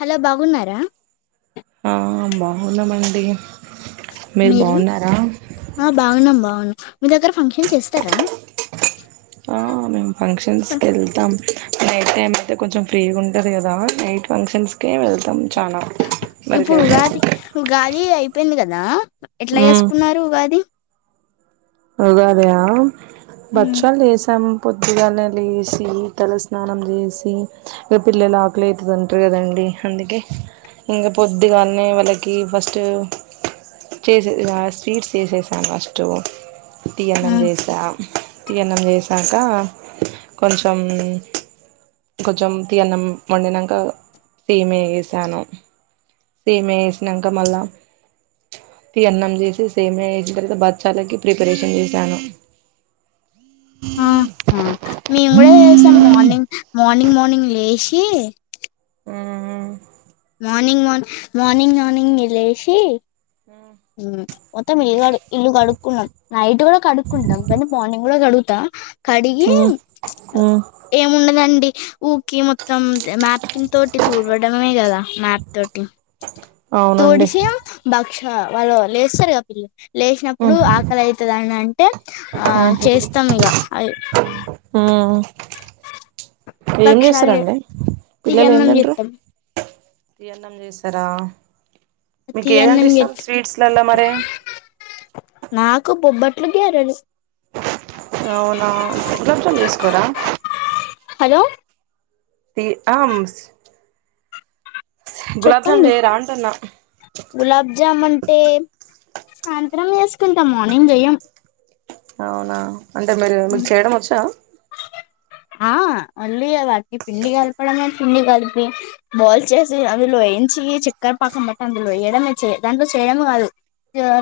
Hello బాగున్నారా ఆ బాగున్నామండి మీరు ఆ బాగున్నాం బాగున్నాం మీ దగ్గర ఫంక్షన్ చేస్తారా ఆ మేమ్ ఫంక్షన్స్కి వెళ్తాం నైట్ టైమ్ అయితే కొంచెం ఫ్రీగా ఉంటది కదా నైట్ ఫంక్షన్స్ కే వెళ్తాం చానా ఇప్పుడు వరకైతే ఉగాది ఉగాది అయ్ అయిపోయింది కదా ఎట్లా ఉమ్ చేసుకున్నారు ఉగాది ఉగాదా ఉమ్, బచ్చల్ చేసాము పొద్దుగాలనే లేచి తల స్నానం చేసి ఈ పిల్లలు ఆకలైతుదంటే రండి అందుకే ఇంకా పొద్దుగాల్నే వాళ్లకి ఫస్టు చేసే ఆ స్వీట్స్ చేసేసాను ఫస్టు టీ అన్నం ఉమ్, చేసా తీ అన్నం చేస్నాకా కొంచెం కొంచెం తీ అన్నం వండినాక సేమ్యా వేసాను సేమ్యా వేస్నాకా మళ్ళా తి అన్నం చేసి సేమ్యా ఎగిన తర్వాత బత్సాలకి ప్రిపరేషన్ చేశాను. ఆ ఆ మేము కూడా చేసాం మార్నింగ్ మార్నింగ్ మార్నింగ్ లేసి ఆ ఆ మార్నింగ్ మనింగ్ మర్నింగ్ మార్నింగే లేసి ఉమ్ మొత్తం [unintelligible] ఇల్లు కడుక్కున్నాం నైట్ కూడా కడుక్కుంటాం కని మార్నింగ్ కూడా కడుగుతా కడిగి ప్చ్ ఆ మ్మ్ ఏముండద్ దండి ఊకి మొత్తం మ్యాప్కిన్ తోటి తూడవడమే కదా మ్యాప్ తోటి అవునండి తోడిష్యం [unintelligible] ఛ వాళ్ళు లేస్తారుగా పిల్లి మ్మ్ లేచినప్పుడు ఆకలి ఐతది అని అన్ ఆ మ్మ్ చేస్తాం ఇగా అయ్ మ్మ్ ఏం చేస్తారండి పిల్లలు ఏమ్ తీయన్నం తింట్రూ చేస్తాం తీ అన్నం చేస్తారా మీకు ఏదంట తీయన్నం ఇష్టం చేస్తాం స్వీట్స్లలా మరి కో బొబ్బట్లు గ్యారెలు అవునా [unintelligible] చేసుకోరా హలో త ఆమ్స్ చెప్పండి గులాబజమన్ సాయంత్రం వేసుకుంటా మార్నింగ్ చెయ్యం అవునా అంటే మీరు మీకు చేయడం వచ్చా ఆ మళ్ళీ కదకి పిండి కలపడమే పిండి కలిపి బాల్ చేసి అది వయించి చిక్కర పక్కన బట్టి అందులో వయడమే దాంట్లో చేయడమే కాదు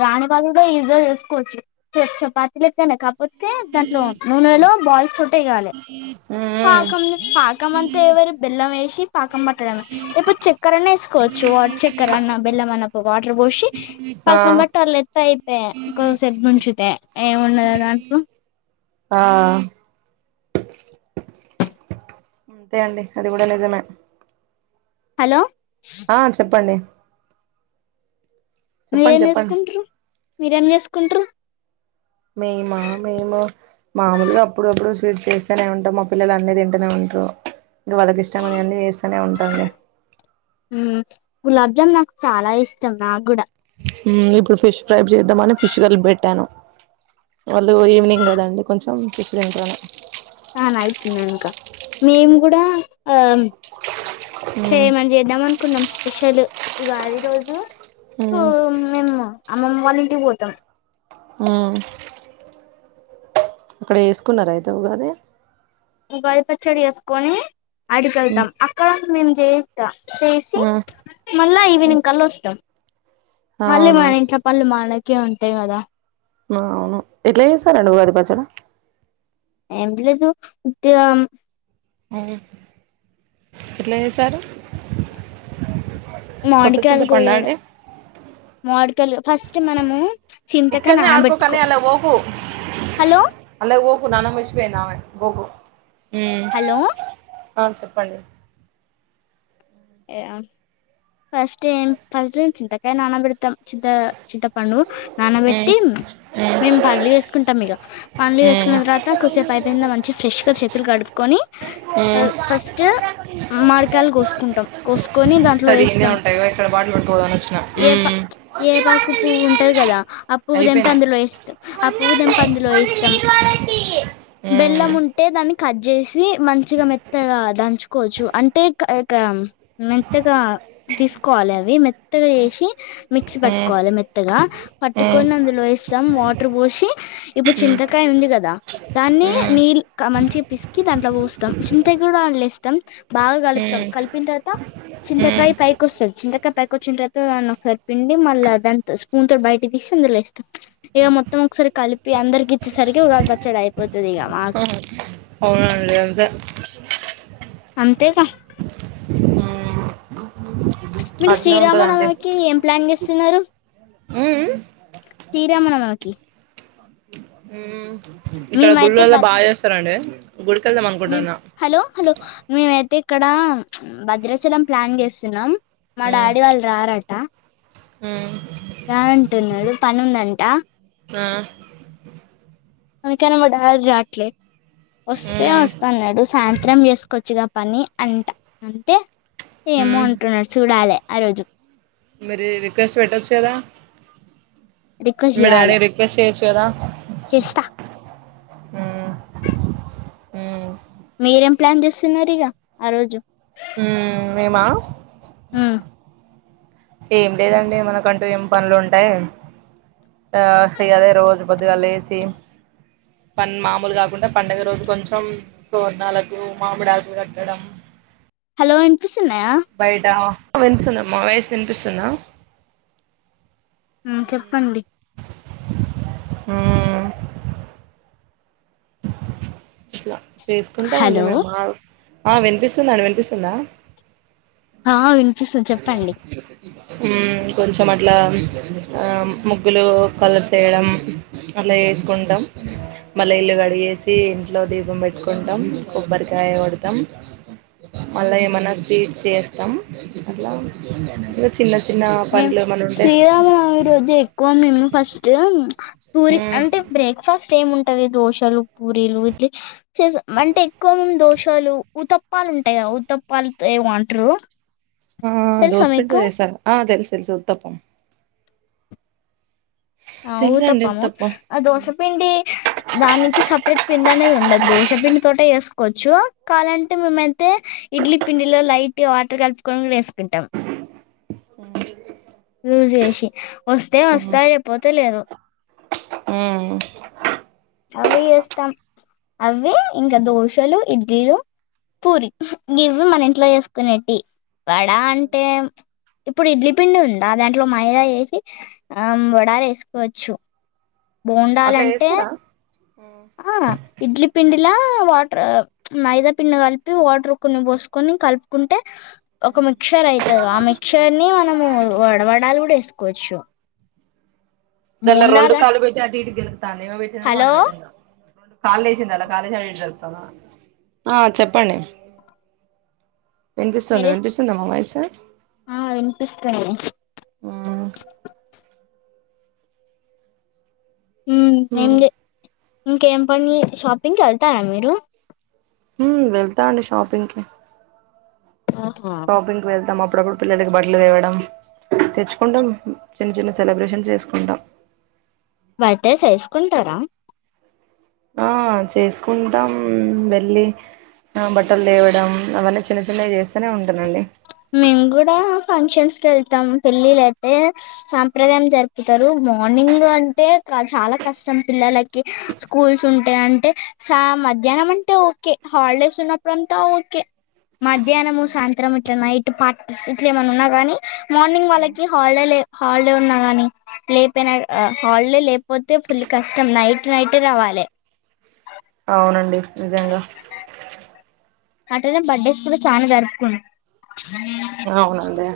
రాని బదులు కూడా ఈజీగా చేసుకోవచ్చు చపాతీలు ఇస్తనే కాకపోతే దా నూనెలో బాల్స్ తట్ వేయాలి మ్మ్ పాకం పాకం అంతా ఎవరి బెల్లం వేసి పాకం పట్టడమే ఇప్పుడు చక్కర అనా వేసుకోవచ్చు వాట చక్కర అన్న బెల్లం అన్నప్పుడు వాటర్ పోసి ఆ పాకం పట్టాలే [unintelligible] ఇక కాసేపు నుంచిుతే ఏము ఉండయి దాంట్లో ఆ అంతే అండి అది కూడా నిజమే హలో ఆ చెప్పండి చెప్పండి మీరేం చెప్పండి వేసుకుంటారు మీరేం చేసుకు చెకుంట్రూ మేమా మేము మామలుగా అప్పుడప్పుడు స్వీట్స్ చేస్తేనే ఉంటాం మా పిల్లలు అన్నీ తింటూనే ఉంటారు ఇంకా వాళ్ళకి ఇష్టం అని అన్నీ చేస్తూనే ఉంటాండి గులాబ్ జామ్ నాకు చాలా ఇష్టం నా కూడా ఇప్పుడు ఫిష్ వేడి చేద్దామని ఫిష్ కర్రీ పెట్టాను వాళ్ళు ఈవినింగ్ కదండి కొంచెం ప్రసిడెట్లోనే అన అవుతున్నానుకా మేము కూడా ఆ ఇంకా మ్మ్ ఏమేమి చేద్దామని కున్నాం స్పెషల్ ఉగాది రోజు మ్మ్ [unintelligible] నిన్న అమ్మమ్మ వాళ్ళ ఇంటికి పోతాం ఆ అక్కడ వేసుకున్నార ఉగాది ఉగాది పచ్చడి చేసుకొని మ్మ్ ఆడికెళ్తాం అక్క నేను జేయిస్తా చేసి మళ్ళా మ్మ్ ఈవినింగ్ కల్లా వస్తాం మల్లి అవునా మన ఇంట్లో పనులు మనకి కే ఉంటాయి కదా అవును ఎట్లా చేస్తారండి ఉగాది పచ్చడి ఆంట్లోకి ఉప్పు వెయ్యం ఎట్లా సార్ మాడికాయలు కోయడు మడి లు ఫస్ట్ మనము చింతకాయ ఇక్కనేే ఆడ్కో కానీ నానబెట్టుకో అలా హలో పోకు నాన్న మషపోయి నావ గగు హలో చెప్పండి ఏ ఫస్ట్ ఫస్ చింతకా నాన్న పెడుత చింత చింత ప నానబెట్టి మేము పన్లు చేేసుకుంటాం ఇక పన్లు చేేసుకున్న తర్వాత కుసేపూ పైపుింద మంచిగా ఫ్రెష్గా చేతులు కడుక్కొని ఫస్ట్ మామిడికాయలు కోసుకుంటాం అ కోసుకొని దాంట్లో వేస్తాం పట్టుకుపోదామని వచ్చిన ఏ ఏ పాకు పువ్వు ఉంటది కదా ఆ పువ్వు తెంపి అందులో వేస్తాం ఆ పువ్వు తెంపి అందులో వేస్తాం బెల్లం అయిపోయినాయి ఉంటే ద కట్ చేసి మంచిగా మెత్తగా దంచుకోవచ్చు అంటే క మెత్తగా తీసుకోవాలి అవి మెత్తగా వేసి మిక్సీ పట్టుకోవాలి మెత్తగా పట్టుకని అందులో వేస్తాం వాటర్ పోసి ఇప్పుడు చింతకాయ ఉంది కదా దాన్ని నీళ్ళు మంచి పిస్కి తంట్లో పోస్తాం చింత కూడా అలేస్తాం బాగా కలుపుతాం కలిపిన తవా చింతకాయ పైకిొస్తుంది చింతకాయ పైకి వచ్చిన తర్వాత దాన్ని ఒకసారి పిండి మళ్ళా దా స్పూన్ తో బయట తీసి అందులో ఇక మొత్తం ఒకసారి కలిపి అందరికి ఇచ్చేసరికి ఉగాది పచ్చాడి అయిపోతుది ఇక మాకు అవునండి అంతే అంతేకా ఉ మీరు శ్రీ రామ నవమి కి ఏం ప్లాన్ చేస్తున్నారు తమన్నా మకి అ ఇక్కడ గుళ్ళుల్ల బాగా చేస్తారండి గుడికి వెళ్దాం మ అనుకుంటున్నా హలో హలో మేమైతే ఇక్కడ భద్రాచలం ప్లాన్ చేస్తున్నాం మా డాడీ వాళ్ళు రారట రాను అంటున్నాడు పని ఉందంట ఆ అందుకనే మా డాడీ రట్లే వస్తే వస్తన్నాడు సాయంత్రం వేసుకోొచ్చుగా పని అంట అంటే ఏమో అంటున్నారు చూడాలి ఆ రోజు మరి రిక్వెస్ట్ పట్టచుగద రిక్వెస్ట్ మీ డాడీ చేయాలి రిక్వెస్ట్ చేయాచుగద చేస్తా ఉ హ మీరేం ప్లాన్ చేస్తున్నారు ఇగ ఆ రోజు ఉహ్ మీమా ఉ ఏం లేదండి మనకంటూ ఏం పనులు ఉంటాయి ఆ ఇ అదే రోజు కొద్దిగా లేసి పం మామూలు కాకుండా పండగ రోజు కొంచెం తోర్ణాలకు మామిడకులు కట్టడం హలో ఎం బయటా విను సున్నామ్మా వయసు నినిపిస్తుున్నా చెప్పండి ఊ అట్లా వేసుకుంటా ఉండి హలో మేము మా ఆ వినిపిస్తుందండి వినిపిస్తుందా ఆ విన్ ఉ కొంచం కొ అట్ల ముగ్గులు కలసేయడం అలా వేసుకుంటాం మళ్ళీ ఇల్లు కడిగేసి ఇంట్లో దీపం పెట్టుకుంటాం కొబ్బరికాయ కొడతాం మళ్ళ ఏమన్నా స్వీట్స్ వేస్తాం అలా చిన్న మేం పనులు ఏమైనా ఉంటే శ్రీరామనవమి రోజు ఎక్కువంది మేము ఫస్ట్ పూరి అంటే బ్రేక్ఫాస్ట్ స్ ఏం ఉంటది దోశలు పూరీలు ఇట్ా అంటే ఎక్కువ దోశాలు ఉ తప్పాలు ఉంటాయిదా ఉ తప్పాలుతో ఏ వాంటరు ఆ దోసపడ్ ద చేసార్ అదల్ తెలు చతప్పం ఆ ఊ తప్పము ఉత్తప్పం ఆ దోశపిడి దానికి సపరేట్ పిండి అనేది ఉండదు దోశపిిండి తోట వేసుకో కోవచ్చు కావాలంటే మేముైతే ఇడ్లీ పిండిలో లైట్ వాటర్ కలుపుకొని వేసుకుంటాం రూజ అసి వస్తే మ్మ్ వస్తా లేపోతే లేదు అవి చేస్తాం అవి ఇంకా దోశలు ఇడ్లీలు పూరి ఇవి ఇవి మన ఇంట్లో వసుకునేట్టి వడ అంటే ఇప్పుడు ఇడ్లీ పిండి ఉందా దాంట్లో మైదా వేసి ఆ వడాలు వేసుకోవచ్చు అట్లా బండాలంటే చేస్తారా ఆ ఇడ్లి పండి ఇలా వాటర్ మైదా పిండి కలిపి వాటర్ కొన్ని పోసుకొని కలుపుకుంటే ఒక మిక్చర్ అవుతుంది ఆ మిక్చర్ ని మనము వడవడాలు కూడా వేసుకోవచ్చు ఇదల్ రెండు బోండాల కాలు బేట అది హ ఇగి తనిీమ పెట్టిింద వాన హలో పెట్టింద కళ చేసింది అలా కాళతాను ఆ చెప్పండి వెంక చంది మీరే వెంక చంద అమ్మైసు ఆ. ఆ వినిపిస్తంది. మ్మ్ ఉమ్ మ్మ్ ఏందే. ఇంకేం పని షాపింగ్కెల్తారా మీరు. ఉమ్ వెళ్తా అండి షాపింగ్ కి. ఆహా. షాపింగ్కి వెళ్దామ అప్పుడప్పుడు పిల్లలకి బట్లు తేవడం తెచ్చుకుంటాం చిన్న చిన్న సెలబ్రేషన్స్ చేసుకుంటాం బాధే చేస్కుంటారా ఆ చేస్కుంటాం వెళ్లి బట్టల్ దేవడం అవన్నీ చిన్న చిన్నవి జేస్తనే ఉంటనండి మేము కూడా ఫంక్షన్స్ కెళ్తాం పెళ్ళిలయితే సంప్రదాయం జరిపి తరు మార్నింగ్ అంటే చాలా కష్టం పిల్లలకి స్కూల్స్ ఉంటే అంటే సా మధ్యాహ్నం అంటే ఓకే హాల్డేస్ ఉన్నప్పుడంతా ఓకే మధ్యాహ్నము సాయంత్రం ఇట్లా నైట్ పార్టీస్ ఇట్లా ఏమైన్నా ఉన్నా కాని ఇట్లా ఇట్లా నైట్ పార్ట్స్ ఇట్లా ఎమనునాగాని మార్నింగ్ వాళ్ళకి హాల్డే లె హాల్డే ఉన్నా గాని లేపిన హాల్డే లేపోతే ఫుల్ కష్టం నైట్ నైట్ రావాలె అవునండి నిజంగా అట్టనే బర్డేస్ కూడా చానా జరుపుకున్ అవునండి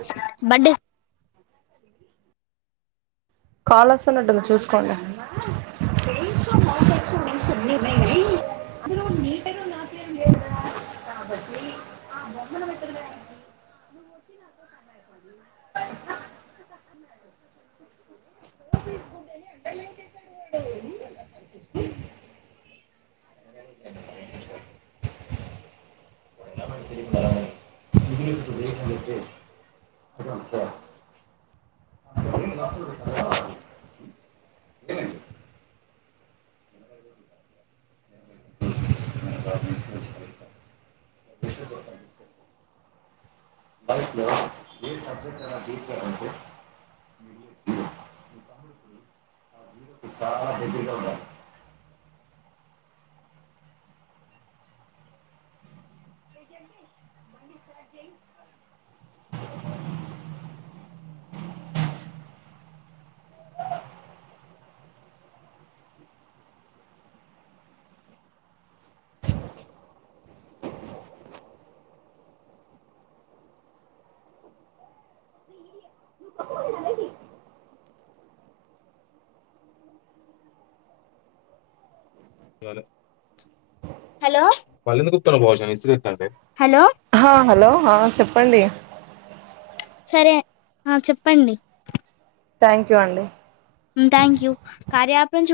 బర్త్డే కాల్ వస్సున్నట్టుంది చూస్కోండి [unintelligible] [inaudible] ే [inaudible] చ [unintelligible] నక్ జెయ్ ప్పు హలో హలో హ హలో ఆ చెప్పండి సరే ఆ చెప్పండి థ్యాంక్ యూ అండి హ్మ్ థ్యాంక్ యూ కార్య అప్ నుంచు